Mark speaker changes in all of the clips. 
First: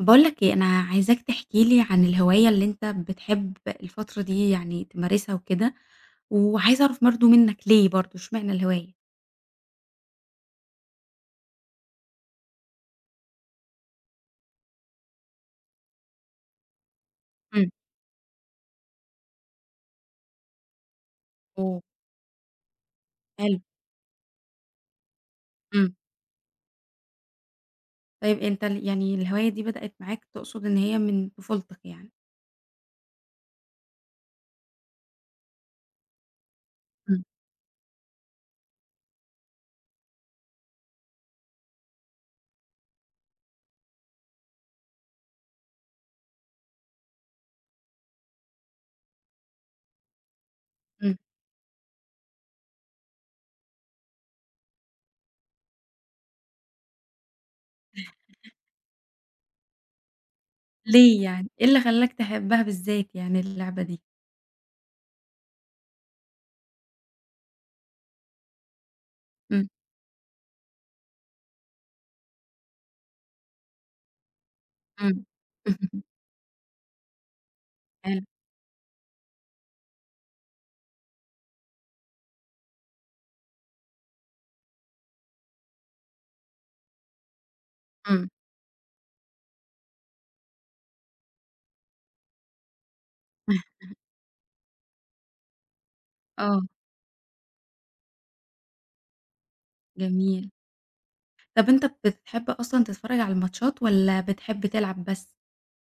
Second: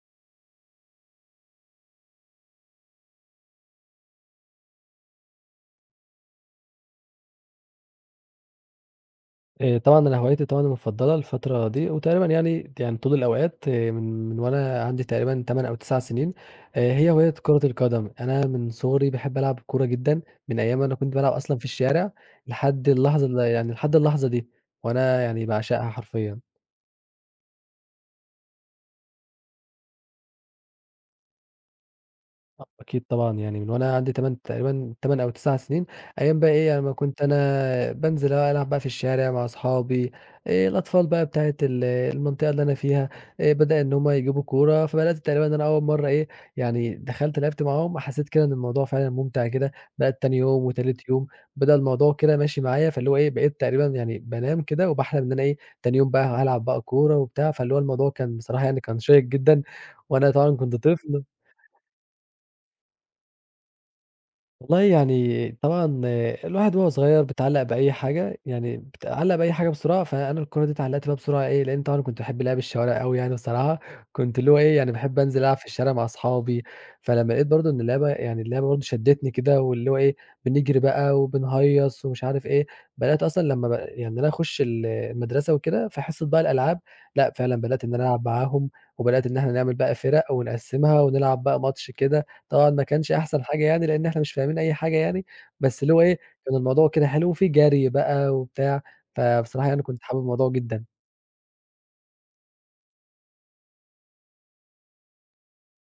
Speaker 1: باقول لك إيه، أنا عايزاك تحكي لي عن الهواية اللي أنت بتحب الفترة دي يعني تمارسها وكده، وعايزة أعرف برضه منك ليه برضه، إشمعنى الهواية؟
Speaker 2: آآ، طبعًا أنا هوايتي طبعًا المفضلة الفترة دي وتقريبًا يعني يعني طول الأوقات من من وأنا عندي تقريبًا 8 أو 9 سنين، آآ، هي هواية كرة
Speaker 1: امم.
Speaker 2: القدم، أنا من صغري باحب ألعب كورة جدًا، من أيام ما أنا كنت بالعب أصلًا في
Speaker 1: آه.
Speaker 2: الشارع، لحد اللحظة ال
Speaker 1: حلو.
Speaker 2: يعني لحد اللحظة دي، وأنا يعني باعشقها
Speaker 1: امم.
Speaker 2: حرفيًا.
Speaker 1: طيب أنت ال يعني الهواية دي بدأت معاك تقصد إن هي من طفولتك يعني.
Speaker 2: [unintelligible] أكيد طبعًا يعني من وأنا عندي 8 تقريبًا 8 أو 9 سنين، أيام بقى إيه، يعني اما كنت
Speaker 1: امم.
Speaker 2: أنا بانزل اللي هو ألعب بقى في الشارع مع أصحابي، الأطفال بقى بتاعة ال المنطقة اللي أنا فيها، بدأ إن هم يجيبوا كورة فبدأت تقريبًا إن أنا أول مرة إيه، يعني دخلت لعبت معاهم وحسيت كده إن الموضوع فعلًا مُمتع كده، بدأت تاني يوم وتالت
Speaker 1: إمم.
Speaker 2: يوم، بدأ الموضوع كده ماشي معايا فاللي هو إيه، بقيت تقريبًا يعني بانام كده وباحلم إن أنا إيه، تاني يوم بقى هالعب بقى كورة وبتاع، فاللي هو الموضوع كان بصراحة يعني كان شَيِّق جدًا، وأنا طبعًا كنت
Speaker 1: ليه
Speaker 2: طفل
Speaker 1: يعني؟ إيه اللى خلّاك تحبها باذات يعني اللعبة دي؟
Speaker 2: والله يعني طبعًا الواحد وهو صغير بيتعلَّق بأي حاجة، يعني بيتعلَّق بأي
Speaker 1: امم.
Speaker 2: حاجة بسرعة، فأنا الكورة دي اتعلَّقت بيها بسرعة إيه، لإن طبعًا كنت باحب لعب الشوارع أوي يعني الصراحة، كنت اللي هو إيه يعني باحب
Speaker 1: امم.
Speaker 2: أنزل ألعب في الشارع مع أصحابي، فلمّا لاقيت برضه إن اللعبة،
Speaker 1: [unintelligible]
Speaker 2: يعني اللعبة برضه شدّتني كده، واللي هو إيه، بنجري بقى، وبنهيّص ومش عارف إيه، بدأت أصلًا لما ب يعني إن أنا أخش ال المدرسة وكده في حصة بقى الألعاب لأ، فعلًا بدأت إن أنا ألعب
Speaker 1: امم.
Speaker 2: معاهم، وبدأت إن إحنا نعمل بقى فِرَق ونقسِّمها ونلعب بقى ماتش كده. طبعًا ما كانش أحسن حاجة يعني لأن إحنا مش فاهمين أي حاجة يعني، بس اللي هو إيه كان
Speaker 1: آه.
Speaker 2: الموضوع كده حلو، وفيه جري بقى وبتاع، فبصراحة يعني كنت حابب الموضوع
Speaker 1: جميل.
Speaker 2: جدًا.
Speaker 1: طَب أنتَ بتحب أصلًا تتفرّج على الماتشات، والَّا بتحب تلعب بس؟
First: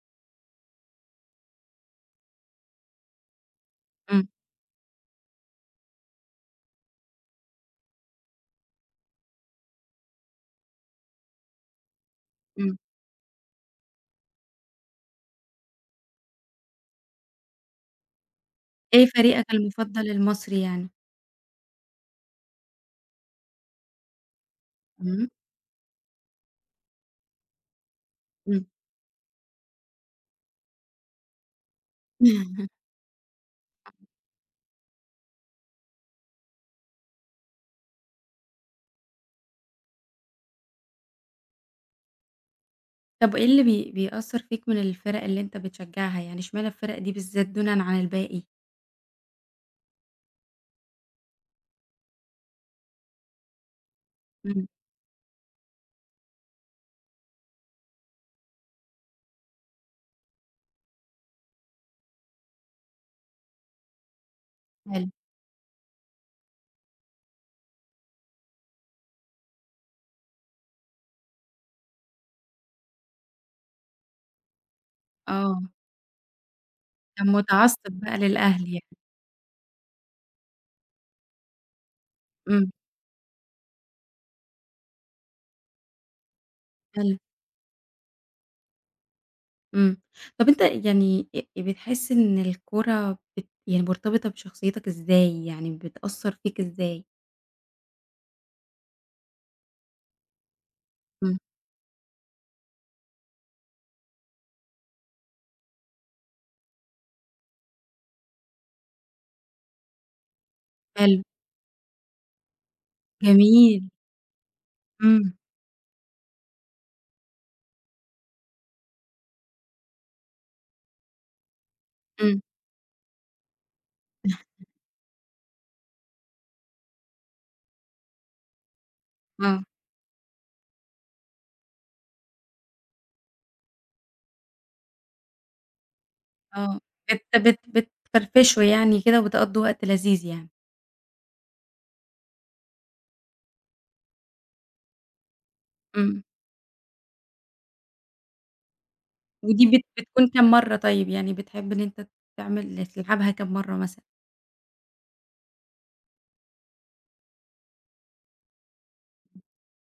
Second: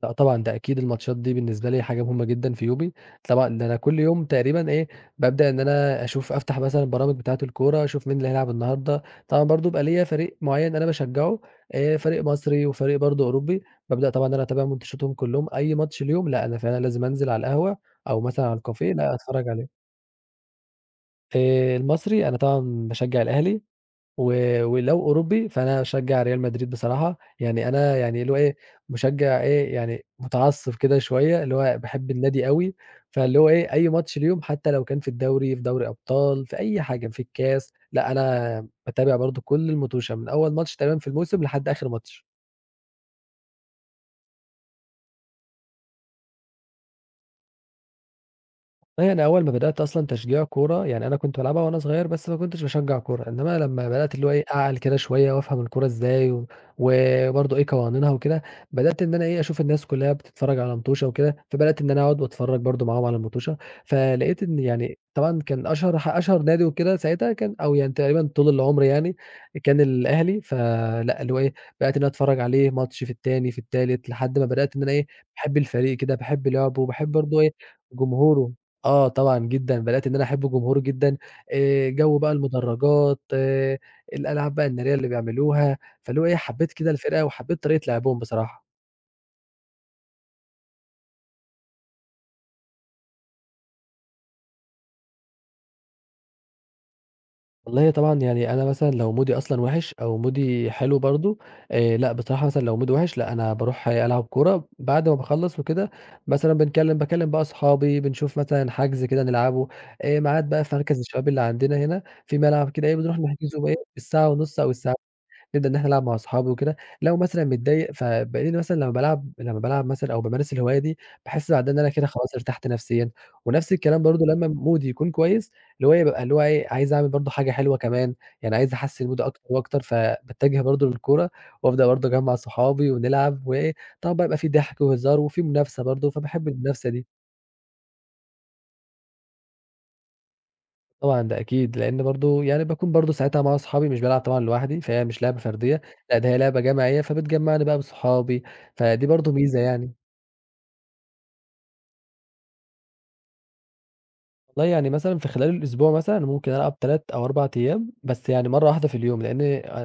Speaker 2: لأ، طبعًا ده أكيد الماتشات دي بالنسبة لي حاجة مهمة جدًا في يومي، طبعًا ده أنا كل يوم
Speaker 1: امم.
Speaker 2: تقريبًا إيه، بابدأ إن أنا أشوف أفتح مثلًا البرامج بتاعة الكورة أشوف مين اللي هيلعب النهارده، طبعًا برضه بيبقي ليّا فريق معيّن أنا باشجعه آآ فريق مصري،
Speaker 1: امم.
Speaker 2: وفريق برضه أوروبي، بابدأ طبعًا إن أنا أتابع ماتشاتهم كلهم، أي ماتش ليهم لأ، أنا فعلًا لازم أنزل على القهوة أو مثلًا على الكافيه
Speaker 1: إيه
Speaker 2: لأ،
Speaker 1: فريقك
Speaker 2: أتفرّج عليه.
Speaker 1: المفضل المصري يعني؟
Speaker 2: آآ، المصري، أنا طبعًا باشجع الأهلي، و ولو
Speaker 1: امم.
Speaker 2: أوروبي، فأنا أشجع ريال مدريد بصراحة. يعني أنا يعني اللي هو إيه،
Speaker 1: امم.
Speaker 2: مشجع إيه، يعني متعصب كده شويّة، اللي هو باحب النادي أوي. فاللي هو إيه، أي ماتش ليهم، حتّى لو كان في الدوري، في دوري أبطال، في أي حاجة، في الكاس، لأ، أنا باتابع برضو كل الموتُشة من أول ماتش تقريبًا في الموسم لحد آخر ماتش.
Speaker 1: طب إيه اللي بي بيأثر فيك من الفرق اللي أنت بتشجعها، إشمعنى الفرق دي بالذات دونًا عن الباقي؟
Speaker 2: والله أنا أوّل ما بدأت أصلًا تشجيع كرة، يعني أنا كنت بالعبها وأنا صغير، بس ما كنتش باشجع الكرة. إنّما لمّا بدأت، اللي هو إيه،
Speaker 1: امم.
Speaker 2: أعقل كده شويّة وأفهم الكرة إزاي, وبرضو إيه قوانينها وكده، بدأت إن أنا أشوف الناس كلّها بتتفرج على موتُشة وكده، فبدأت إن أنا أقعد وأتفرّج برضو معاهم على الموتُشة. فلقيت إن يعني
Speaker 1: حلو.
Speaker 2: طبعًا كان أشهر ح أشهر نادي وكده ساعتها كان أو يعني تقريبًا طول العمر يعني، كان الأهلي. فلأ، اللي هو إيه، بدأت إن أنا أتفرّج عليه، ماتش في التاني في التالت، لحد ما بدأت إن أنا إيه، باحب
Speaker 1: آه.
Speaker 2: الفريق كده، باحب لعبه، وباحب
Speaker 1: كان
Speaker 2: برضو إيه
Speaker 1: مُتعصّب بقى
Speaker 2: جمهوره.
Speaker 1: للأهلي يعني.
Speaker 2: آه، طبعًا جدًا، بدأت إن أنا أحب جمهوره جدًا، آآ، جوّ بقى
Speaker 1: امم.
Speaker 2: المدرجات، الألعاب بقى النارية اللي بيعملوها، فاللي هو إيه، حبّيت كده
Speaker 1: حلو.
Speaker 2: الفرقة، وحبّيت طريقة لعبهم بصراحة.
Speaker 1: امم. طب أنتَ يعني أ بتحس إن الكورة بت يعني مرتبطة بشخصيتك إزاي؟ يعني بتأثر فيك إزاي؟
Speaker 2: والله طبعًا يعني أنا مثلًا لو مودي أصلًا وِحِش، أو مودي حلو برضو،
Speaker 1: امم.
Speaker 2: آآ لأ بصراحة مثلًا لو مودي وِحِش لأ أنا باروح ألعب كورة، بعد ما باخلص وكده مثلًا بنكلم باكلّم بقى اصحابي، بنشوف مثلًا حجز كده نلعبه آآ، ميعاد بقى في مركز
Speaker 1: حلو.
Speaker 2: الشباب اللي عندنا هنا، في ملعب كده إيه بنروح نحجز وإيه،
Speaker 1: جميل!
Speaker 2: الساعة ونص أو الساع
Speaker 1: امم.
Speaker 2: نبدأ إن إحنا نلعب مع اصحابي وكده. لو مثلًا متضايق فبالاقيني مثلًا لمّا بالعب لمّا بالعب مثلًا، أو بامارس الهواية دي باحس بعدها إن أنا كده خلاص
Speaker 1: امم.
Speaker 2: ارتحت نفسيًا. ونفس الكلام برضو لمّا مودي يكون كويس اللي هو إيه، بابقى اللي هو إيه، عايز أعمل برضو حاجة حلوة كمان، يعني عايز أحسّن مودي أكتر
Speaker 1: آه.
Speaker 2: وأكتر، فباتجه برضو للكورة، وأبدأ برضو اجمع صحابي ونلعب وإيه، طبعًا بقى بيبقى في ضحك وهزار وفي منافسة برضو، فباحب
Speaker 1: آه،
Speaker 2: المنافسة دي.
Speaker 1: بت بت بتفرفشوا يعني كده، وبتقضوا وقت لذيذ يعني.
Speaker 2: طبعًا ده أكيد. لأن برضو يعني باكون برضو ساعتها مع صحابي، مش بالعب طبعًا لوحدي، فهي مش لعبة فردية. لأ
Speaker 1: امم.
Speaker 2: ده هي لعبة جماعية، فبتجمعني بقى بصحابي، فدي برضو ميزة
Speaker 1: ودي بت
Speaker 2: يعني.
Speaker 1: بتكون كام مرّة طيب يعني؟ بتحب إن أنتَ تعمل تلعبها كام مرّة مثلًا؟
Speaker 2: والله، يعني مثلًا في خلال الأسبوع مثلًا، ممكن ألعب 3 أو 4 أيام، بس يعني مرة واحدة في اليوم، لأن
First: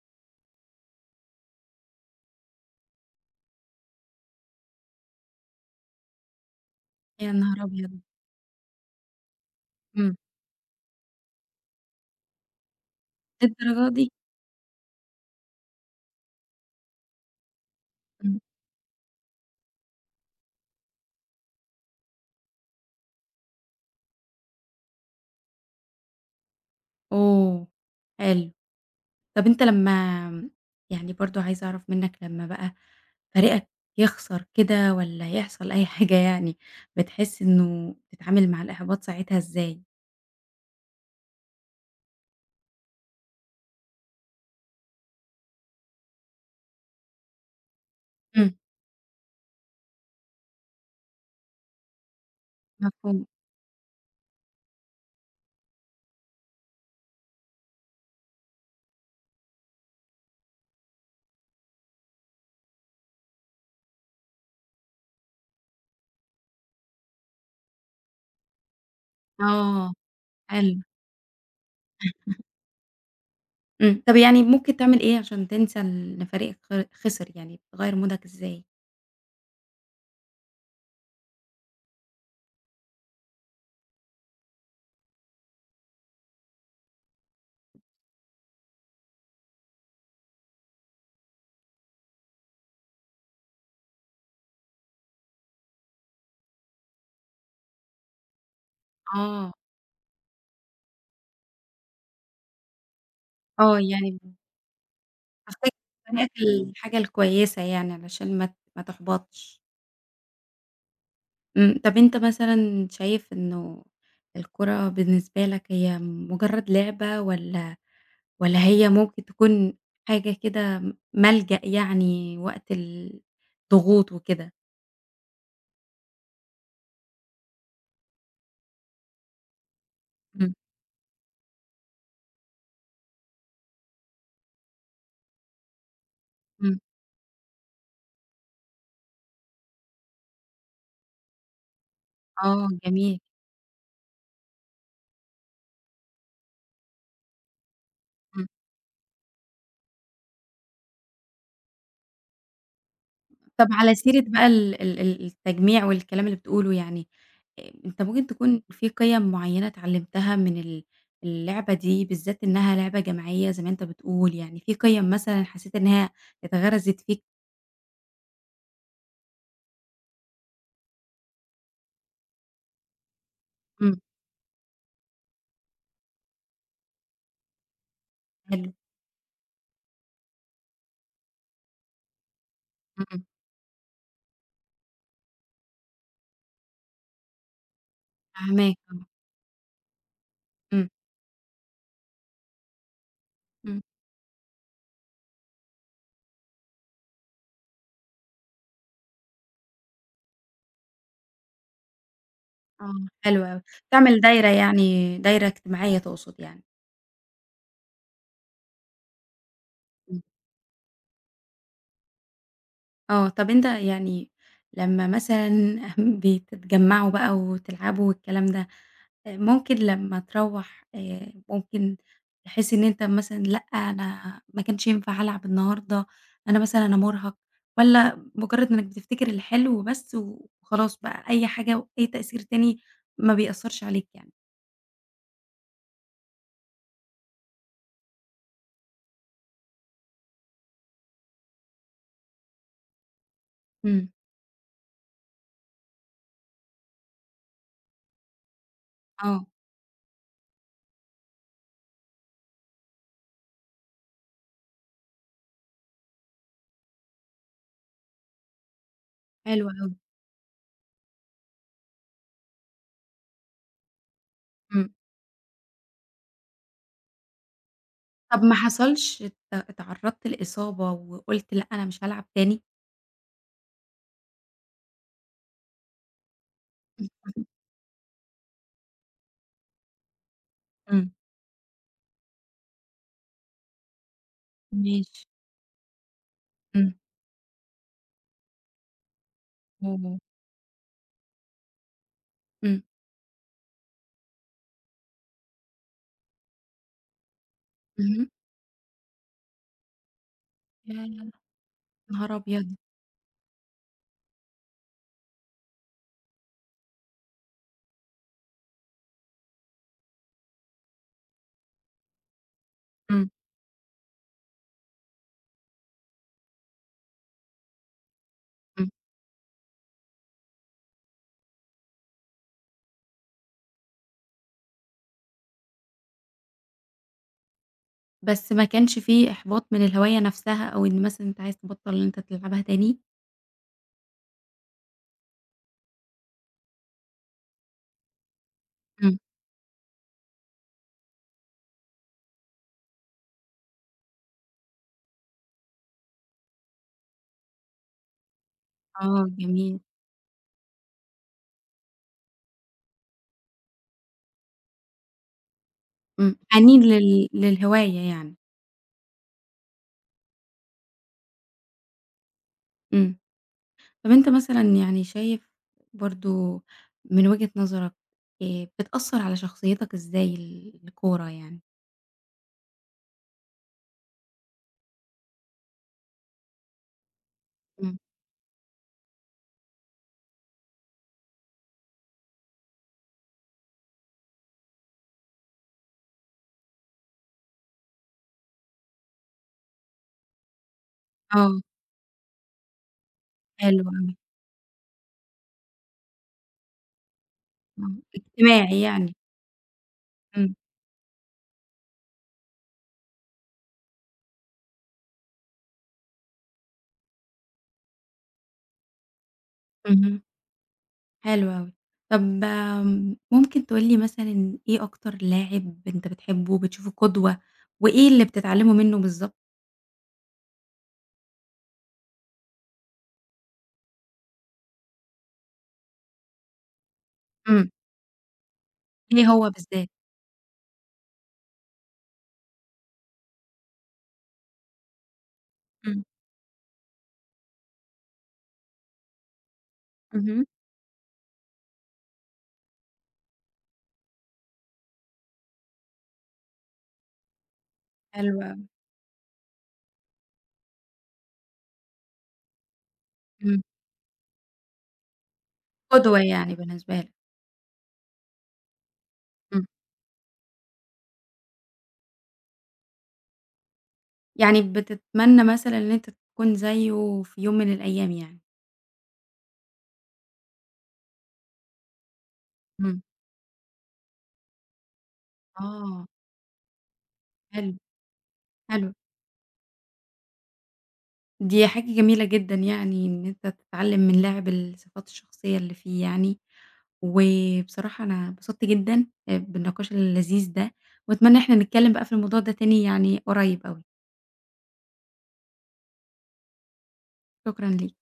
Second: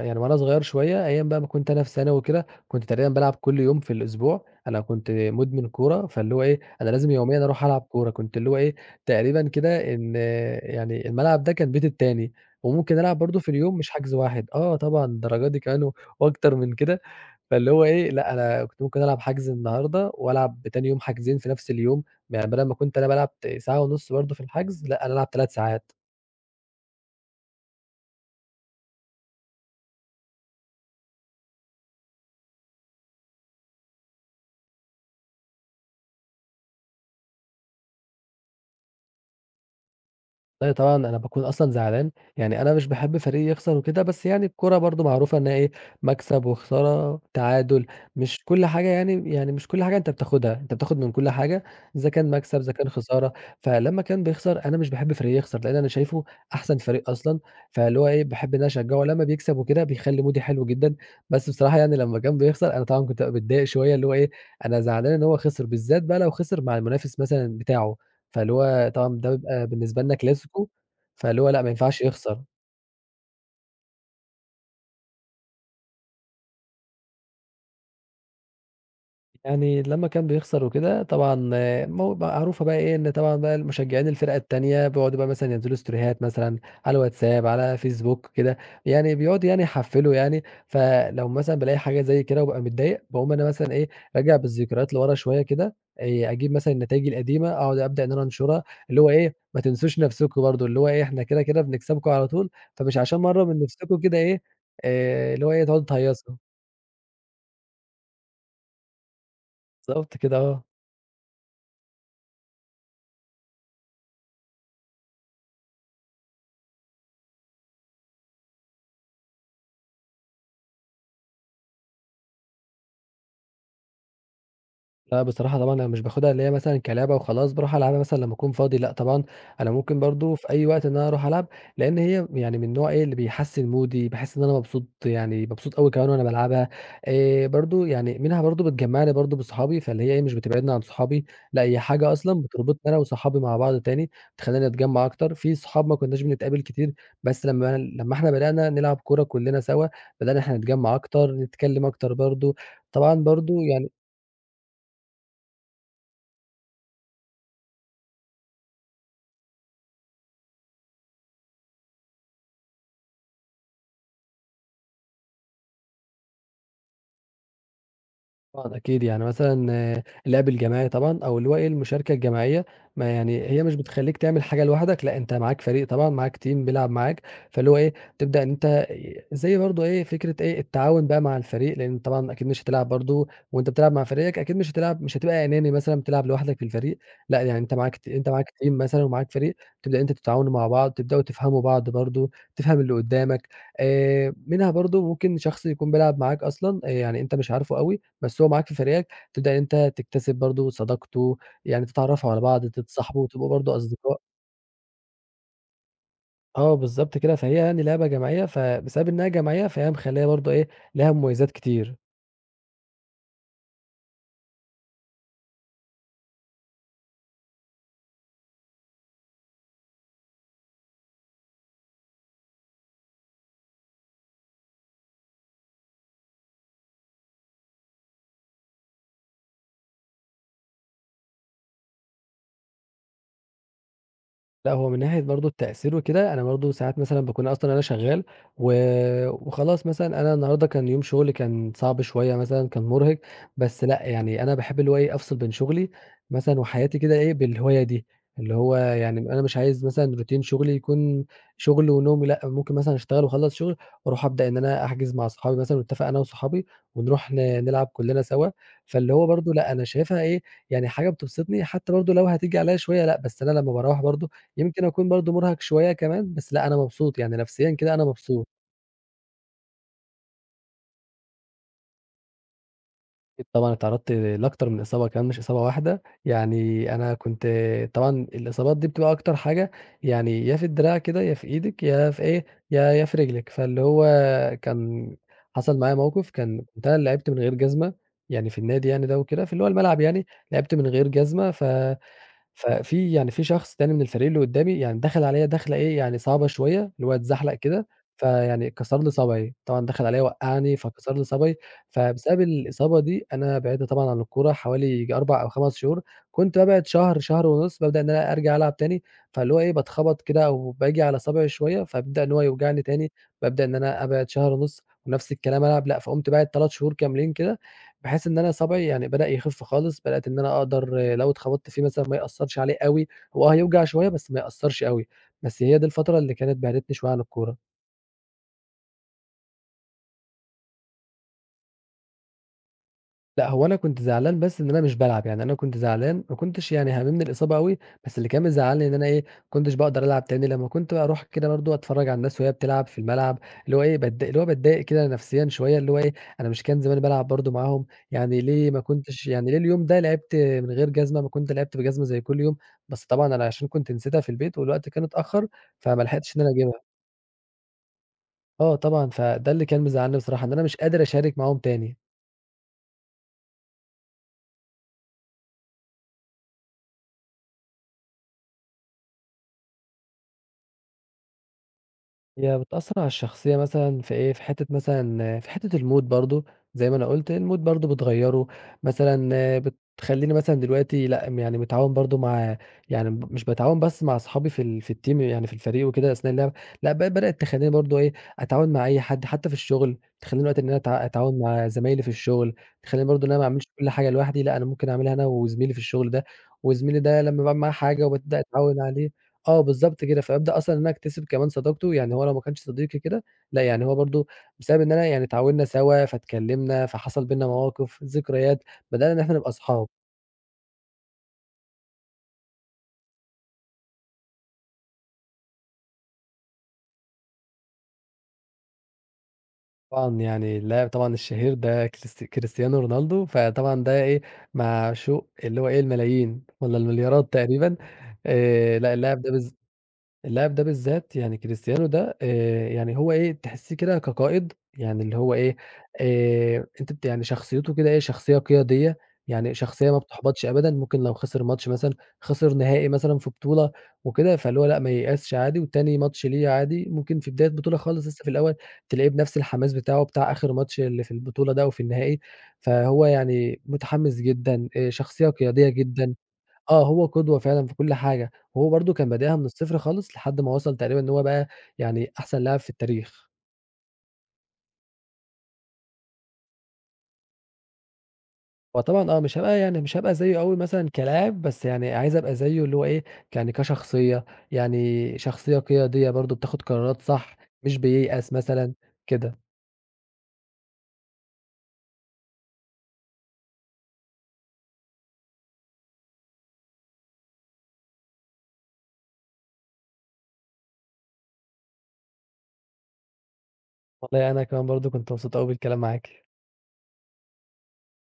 Speaker 2: يعني وأنا صغير شوية، أيام بقى ما كنت أنا في ثانوي وكده، كنت تقريبًا بالعب كل يوم في الأسبوع. أنا كنت مدمن كورة، فاللي هو إيه أنا لازم
Speaker 1: يا
Speaker 2: يوميًا
Speaker 1: نهار
Speaker 2: أروح ألعب
Speaker 1: أبيض!
Speaker 2: كورة، كنت اللي هو إيه تقريبًا كده
Speaker 1: إمم.
Speaker 2: إن يعني الملعب ده كان بيتي التاني، وممكن ألعب برضه في اليوم
Speaker 1: للدرجة
Speaker 2: مش
Speaker 1: دي؟
Speaker 2: حجز 1، آه، طبعًا للدرجة دي كمان و وأكتر من كده. فاللي هو إيه لأ،
Speaker 1: إمم.
Speaker 2: أنا كنت ممكن ألعب حجز النهاردة، وألعب تاني يوم حجزين في نفس اليوم، يعني بدل ما كنت أنا بالعب ت ساعة ونُص برضه في الحجز، لأ، أنا هالعب 3 ساعات.
Speaker 1: أوه! حلو. طب أنت لمّا يعني برضه عايزة أعرف منك، لمّا بقى فريقك يخسر كده والّا يحصل أي حاجة يعني بتحس إنه تتعامل مع الإحباط ساعتها إزاي؟
Speaker 2: أيوه طبعًا، أنا باكون أصلًا زعلان، يعني أنا مش باحب فريقي يخسر وكده، بس يعني الكورة برضه معروفة إنها إيه، مكسب وخسارة تعادل، مش
Speaker 1: إمم.
Speaker 2: كل حاجة يعني يعني مش كل حاجة أنت بتاخدها، أنت بتاخد من كل حاجة إذا كان مكسب، إذا كان
Speaker 1: مفهوم.
Speaker 2: خسارة. فلما كان بيخسر، أنا مش باحب فريقي يخسر، لأن أنا شايفه أحسن فريق أصلًا، فاللي هو إيه باحب إن أنا أشجعه لمّا بيكسب وكده، بيخلي مودي حلو جدًا. بس بصراحة يعني لما كان بيخسر، أنا طبعًا كنت بابقى متضايق شوية، اللي هو إيه أنا زعلان إن هو خسر، بالذات بقى لو خسر مع المنافس مثلًا بتاعه، فاللي هو طبعًا ده بيبقى
Speaker 1: آه،
Speaker 2: بالنسبة لنا كلاسيكو،
Speaker 1: حلو.
Speaker 2: فاللي هو لأ، ما ينفعش يخسر.
Speaker 1: امم، طيب يعني ممكن تعمل إيه عشان تنسى إن فريقك خر خسر يعني بتغيّر مودك إزاي؟
Speaker 2: يعني لمّا كان بيخسر وكده طبعًا م معروفة بقى إيه، إن طبعًا بقى المشجعين الفِرَق التانية بيقعدوا بقى مثلًا ينزلوا ستوريهات مثلًا على الواتساب، على فيسبوك وكده، يعني بيقعدوا يعني يحفِّلوا يعني، فلو مثلًا بالاقي حاجة زي كده وبابقى متضايق باقوم أنا مثلًا إيه، راجع بالذكريات لورا شوية كده، آآ أجيب مثلًا النتايج القديمة أقعد أبدأ إن أنا أنشرها اللي هو إيه
Speaker 1: آه.
Speaker 2: ما تنسوش نفسكم برضه، اللي هو إيه إحنا كده، كده بنكسبكم على طول، فمش عشان مرّة من
Speaker 1: آه،
Speaker 2: نفسكم كده
Speaker 1: يعني
Speaker 2: إيه، آآ اللي هو إيه
Speaker 1: [unintelligible]
Speaker 2: تقعدوا
Speaker 1: هناك
Speaker 2: تهيّصوا.
Speaker 1: الحاجة الكويسة يعني علشان ما ت ما تحبطش.
Speaker 2: بالضبط كده آه.
Speaker 1: امم طَب أنتَ مثلًا شايف إنه الكورة بالنسبة لَك هي مجرّد لعبة والَّا والَّا هي ممكن تكون حاجة كده م ملجأ يعني وقت ال الضغوط وكده؟
Speaker 2: لأ، بصراحة طبعًا أنا مش باخدها اللي هي مثلًا كلِعبة وخلاص، باروح ألعبها مثلًا لمّا أكون فاضي لأ، طبعًا أنا ممكن برضه في
Speaker 1: امم.
Speaker 2: أي وقت إن أنا أروح ألعب. لأن هي يعني من النوع إيه اللي بيحسِّن مودي باحس إن أنا مبسوط يعني مبسوط أوي كمان وأنا بالعبها.
Speaker 1: امم.
Speaker 2: آآ برضو يعني منها برضه بتجمّعني برضه بصحابي، فاللي هي إيه مش بتبعدني عن صحابي لأ، هي حاجة أصلًا
Speaker 1: آه
Speaker 2: بتربطني أنا
Speaker 1: جميل.
Speaker 2: وصحابي مع بعض تاني، تخلّينا نتجمع أكتر. في صحاب ما كنّاش بنتقابل كتير، بس لمّا- لمّا إحنا
Speaker 1: امم.
Speaker 2: بدأنا نلعب كورة كلنا سوا، بدأنا إن إحنا نتجمّع أكتر، نتكلم أكتر برضه طبعًا برضه
Speaker 1: طب
Speaker 2: يعني
Speaker 1: على سيرة بقى ال ال ال التجميع والكلام اللي بتقوله يعني، أ أنتَ ممكن تكون في قِيَم معيّنة اتعلمتها من ال اللعبة دي بالذَّات إنها لعبة جماعية زي ما أنتَ بتقول يعني في قِيَم مثلًا حسّيت إنها اتغرزت فيك؟
Speaker 2: طبعًا أكيد، يعني مثلًا اللعب الجماعي، طبعًا، أو اللي هو إيه المشاركة الجماعية، ما يعني هي مش
Speaker 1: امم.
Speaker 2: بتخليك تعمل حاجة لوحدك. لأ، أنتَ معاك فريق، طبعًا، معاك team بيلعب معاك، فاللي هو إيه، تبدأ إن
Speaker 1: حلو.
Speaker 2: أنتَ ي زي برضو إيه فكرة إيه التعاون بقى مع الفريق. لأن طبعًا أكيد مش هتلعب
Speaker 1: امم، امم.
Speaker 2: برضو وأنتَ بتلعب مع فريقك، أكيد مش هتلعب، مش هتبقى أناني مثلًا بتلعب لوحدك في الفريق. لأ، يعني أنتَ معاك ت أنتَ معاك teram
Speaker 1: فاهماك،
Speaker 2: مثلًا،
Speaker 1: امم
Speaker 2: ومعاك فريق، تبدأ أنتَ تتعاونوا مع
Speaker 1: امم.
Speaker 2: بعض، تبدأوا تفهموا بعض برضو، تفهم اللي قدّامك
Speaker 1: امم.
Speaker 2: آآ، منها برضو ممكن شخص يكون بيلعب معاك أصلًا، آآ يعني أنتَ مش عارفه أوي، بس هو معاك في فريقك، تبدأ إن أنتَ تكتسب برضو صداقته، يعني تتعرفوا على بعض،
Speaker 1: آه،
Speaker 2: تتصاحبوا،
Speaker 1: حلو
Speaker 2: تبقوا
Speaker 1: أوي
Speaker 2: برضو أصدقاء.
Speaker 1: تعمل دايرة، يعني دايرة إجتماعية تقصد يعني؟
Speaker 2: آه، بالضبط كده، فهي يعني لعبة جماعية. فبسبب إنها جماعيّة، فهي
Speaker 1: امم.
Speaker 2: مخلّية برضو إيه، ليها مميزات كتير.
Speaker 1: آه، طب أنتَ يعني لمّا مثلًا بي بتتجمعوا بقى وتلعبوا والكلام ده، آآ ممكن لمّا تروَّح آآ ممكن تحس إن أنتَ مثلًا لأ، أنا ما كانش ينفع العب النهارده، أنا مثلًا أنا مُرهَق، والّا مجرّد إنّك بتفتكر الحلو بس وخلاص بقى أي حاجة وأي تأثير تاني، ما بيأثرش عليك يعني؟
Speaker 2: لآ، هو من ناحية برضو التأثير وكده، أنا برضو ساعات مثلًا باكون أصلًا أنا شغال و وخلاص مثلًا أنا النهاردة كان يوم شغلي كان صعب شوية، مثلًا كان مرهِق، بس لأ،
Speaker 1: امم.
Speaker 2: يعني أنا باحب اللي هو إيه، أفصل بين شغلي مثلًا وحياتي كده إيه بالهواية دي. اللي هو يعني أنا
Speaker 1: آه.
Speaker 2: مش عايز مثلًا routine شغلي يكون شغل ونوم و لأ، ممكن مثلًا أشتغل، وأخلص شغل وأروح أبدأ إن أنا احجز مع اصحابي، مثلًا واتفق أنا وصحابي ونروح ن نلعب كلنا سوا. فاللي هو برضو،
Speaker 1: حلو
Speaker 2: لأ، أنا
Speaker 1: أوي.
Speaker 2: شايفها إيه، يعني حاجة بتبَسِطني، حتى برضو لو هتيجي عليَّ شوية، لأ، بس أنا لما باروَّح برضو يمكن
Speaker 1: امم.
Speaker 2: أكون برضو مرهَق شوية كمان، بس لأ، أنا مبسوط يعني نفسيًا كده، أنا
Speaker 1: طب
Speaker 2: مبسوط.
Speaker 1: ما حصلش ات اتعرضت لإصابة وقلت لأ، أنا مش هالعب تاني؟
Speaker 2: أكيد طبعًا اتعرضت لأكتر من إصابة كمان مش إصابة واحدة، يعني أنا كنت طبعًا الإصابات دي بتبقى أكتر حاجة، يعني يا في الدراع
Speaker 1: امم.
Speaker 2: كده، يا في إيدِك، يا في إيه، يا يا في رجلِك. فاللي هو كان
Speaker 1: ماشي.
Speaker 2: حصل معايا موقف، كان كنت
Speaker 1: امم.
Speaker 2: أنا اللي لعبت من غير جزمة، يعني في النادي يعني ده وكده في اللي هو الملعب
Speaker 1: اهم.
Speaker 2: يعني، لعبت من غير جزمة، ف ف
Speaker 1: امم.
Speaker 2: في يعني في شخص تاني من الفريق اللي قدّامي يعني دخل عليَّ دَخلة إيه يعني صعبة شويّة، اللي هو اتزحلق كده،
Speaker 1: اهم.
Speaker 2: فيعني كسر لي صابعي. طبعًا دخل عليَّ وقعني
Speaker 1: ياه!
Speaker 2: فكسر لي
Speaker 1: يا
Speaker 2: صابعي،
Speaker 1: نهار
Speaker 2: فبسبب
Speaker 1: أبيض.
Speaker 2: الإصابة دي أنا بعدت طبعًا عن الكورة حوالي ييجي 4 أو 5 شهور. كنت بابعد شهر شهر ونص، بابدأ إن أنا أرجع ألعب تاني. فاللي هو إيه بتخبط كده، أو باجي على صابعي شويّة فبيبدأ إن هو يوجعني تاني،
Speaker 1: امم.
Speaker 2: بابدأ إن أنا أبعد شهر ونص، ونفس الكلام ألعب لأ، فقمت باعد 3 شهور كاملين كده، بحيث إن أنا صابعي
Speaker 1: امم.
Speaker 2: يعني بدأ يخف خالص، بدأت إن أنا أقدر لو اتخبطت فيه مثلًا ما يأثرش عليه أوي، هو آه هيوجع شويّة بس ما يأثرش أوي، بس هي دي الفترة اللي كانت بعدتني شويّة عن الكورة.
Speaker 1: بس ما كانش في إحباط من الهواية نفسها، أو إن مثلًا أنت عايز تبطل إن أنت تلعبها تاني؟
Speaker 2: لأ، هو أنا كُنت زعلان بس إن أنا مش بالعب. يعني أنا كنت زعلان ما كُنتش يعني هاممني الإصابة أوي، بس اللي كان مزعلني إن أنا
Speaker 1: امم.
Speaker 2: إيه، ما كنتش باقدر ألعب تاني لما كنت أروح كده برضه أتفرج على الناس وهي بتلعب في الملعب، اللي هو إيه باتض اللي هو باتضايق كده نفسيًا شوية اللي هو إيه، أنا مش كان زماني بالعب برضه معاهم؟ يعني ليه ما
Speaker 1: آه
Speaker 2: كنتش يعني ليه
Speaker 1: جميل.
Speaker 2: اليوم ده لعبت من غير جزمة؟ ما كنت لعبت بجزمة زي كل يوم. بس طبعًا أنا عشان كنت نسيتها في البيت والوقت كان اتأخر فما
Speaker 1: امم
Speaker 2: لحقتش إن أنا
Speaker 1: حَنين
Speaker 2: أجيبها.
Speaker 1: لل للهواية يعني.
Speaker 2: آه طبعًا فده اللي كان مزعلْني بصراحة إن أنا مش قادر أشارك معاهم تاني.
Speaker 1: امم طب أنتَ مثلًا يعني شايف برضه من وجهة نظرَك آآ بتأثر على شخصيتك إزاي ال الكورة يعني؟
Speaker 2: هي بتأثر على الشخصية مثلًا في إيه، في حتّة مثلًا في حتة الmood برضه زي ما أنا قلت الmood برضه
Speaker 1: امم.
Speaker 2: بتغيّره، مثلًا بتخليني مثلًا دلوقتي لأ م يعني متعاون برضه مع يعني م ب مش باتعاون بس مع اصحابي في ال في الteam يعني في الفريق وكده أثناء اللعب. لأ ب بدأت تخليني برضه إيه، أتعاون مع أي حد حتى في الشغل، تخليني دلوقتي إن أنا اتع أتعاون
Speaker 1: آه.
Speaker 2: مع زَمايْلي في الشغل، تخليني برضه إن أنا ما أعملش
Speaker 1: حلو
Speaker 2: كل حاجة
Speaker 1: أوي.
Speaker 2: لوحدي لأ، أنا ممكن أعملها أنا وزميلي في الشغل ده، وزميلي ده لما باعمل معاه
Speaker 1: آه
Speaker 2: حاجة وبابدأ أتعود
Speaker 1: اجتماعي
Speaker 2: عليه
Speaker 1: يعني.
Speaker 2: آه بالضبط كده.
Speaker 1: امم.
Speaker 2: فابدأ أصلًا إن أنا أكتسب كمان صداقته يعني هو لو ما كانش صديقي كده لأ، يعني هو برضه بسبب إن أنا يعني اتعاوننا سوا، فاتكلمنا، فحصل بيننا مواقف، ذكريات بدأنا إن إحنا نبقى اصحاب.
Speaker 1: اهم. حلو اوي، طب ممكن تقول لي مثلًا إيه أكتر لاعب أنتَ بتحبه وبتشوفه قدوة؟ وإيه اللي بتتعلمه منه بالضبط؟
Speaker 2: طبعًا يعني اللاعب طبعًا الشهير ده كريست كريستيانو رونالدو، فطبعًا ده إيه، معشوق اللي هو إيه الملايين والَّا المليارات
Speaker 1: امم.
Speaker 2: تقريبًا. آآ، لأ، اللاعب
Speaker 1: ليه
Speaker 2: ده بالذ
Speaker 1: هو بالذات؟
Speaker 2: اللاعب ده بالذَّات، يعني كريستيانو ده، آآ، يعني هو إيه تحسِّيه كده كقائد، يعني اللي هو إيه،
Speaker 1: امم.
Speaker 2: آآ، أنتِ بت يعني شخصيته كده إيه شخصية قيادية، يعني شخصية ما
Speaker 1: اهم.
Speaker 2: بتحبطش أبدًا. ممكن لو خسر ماتش مثلًا، خسر نهائي مثلًا في بطولة وكده، فاللي هو لأ، ما ييأسش عادي، وتاني ماتش ليه عادي ممكن في بداية بطولة خالص لسه في
Speaker 1: حلو
Speaker 2: الأول،
Speaker 1: أوي.
Speaker 2: تلاقيه بنفس الحماس بتاعه بتاع آخر ماتش اللي في البطولة ده أو في النهائي. فهو
Speaker 1: امم.
Speaker 2: يعني متحمس جدًا، آآ، شخصية قيادية جدًا
Speaker 1: قدوة يعني
Speaker 2: آه
Speaker 1: بالنسبة
Speaker 2: هو
Speaker 1: لك.
Speaker 2: قدوة فعلًا في كل حاجة. وهو برضه كان بادئها من
Speaker 1: امم.
Speaker 2: الصفر خالص، لحد ما وصل تقريبًا إن هو بقى يعني أحسن لاعب في التاريخ.
Speaker 1: يعني بتتمنى مثلًا إن أنت تكون زيّه في يوم من الأيام يعني؟
Speaker 2: هو طبعًا آه، مش هاب يعني مش هابقى زيّه أوي مثلًا كلاعب، بس يعني عايز أبقى زيّه اللي هو
Speaker 1: اهم.
Speaker 2: إيه ك يعني كشخصية، يعني شخصية
Speaker 1: آه.
Speaker 2: قيادية برضه بتاخد قرارات صح،
Speaker 1: حلو،
Speaker 2: مش بييأس مثلًا،
Speaker 1: حلو.
Speaker 2: كده.
Speaker 1: دي حاجة جميلة جدًا يعني إن أنت تتعلم من لاعب الصفات الشخصية اللي فيه يعني، وبصراحة أنا اتبسطت جدًا، آآ بالنِقاش اللذيذ ده، وأتمنى إن إحنا نتكلم بقى في الموضوع ده تاني يعني قريب أوي.
Speaker 2: والله أنا كمان برضه، كنت مبسوط أوي بالكلام معاكِ.
Speaker 1: شكرًا ليك.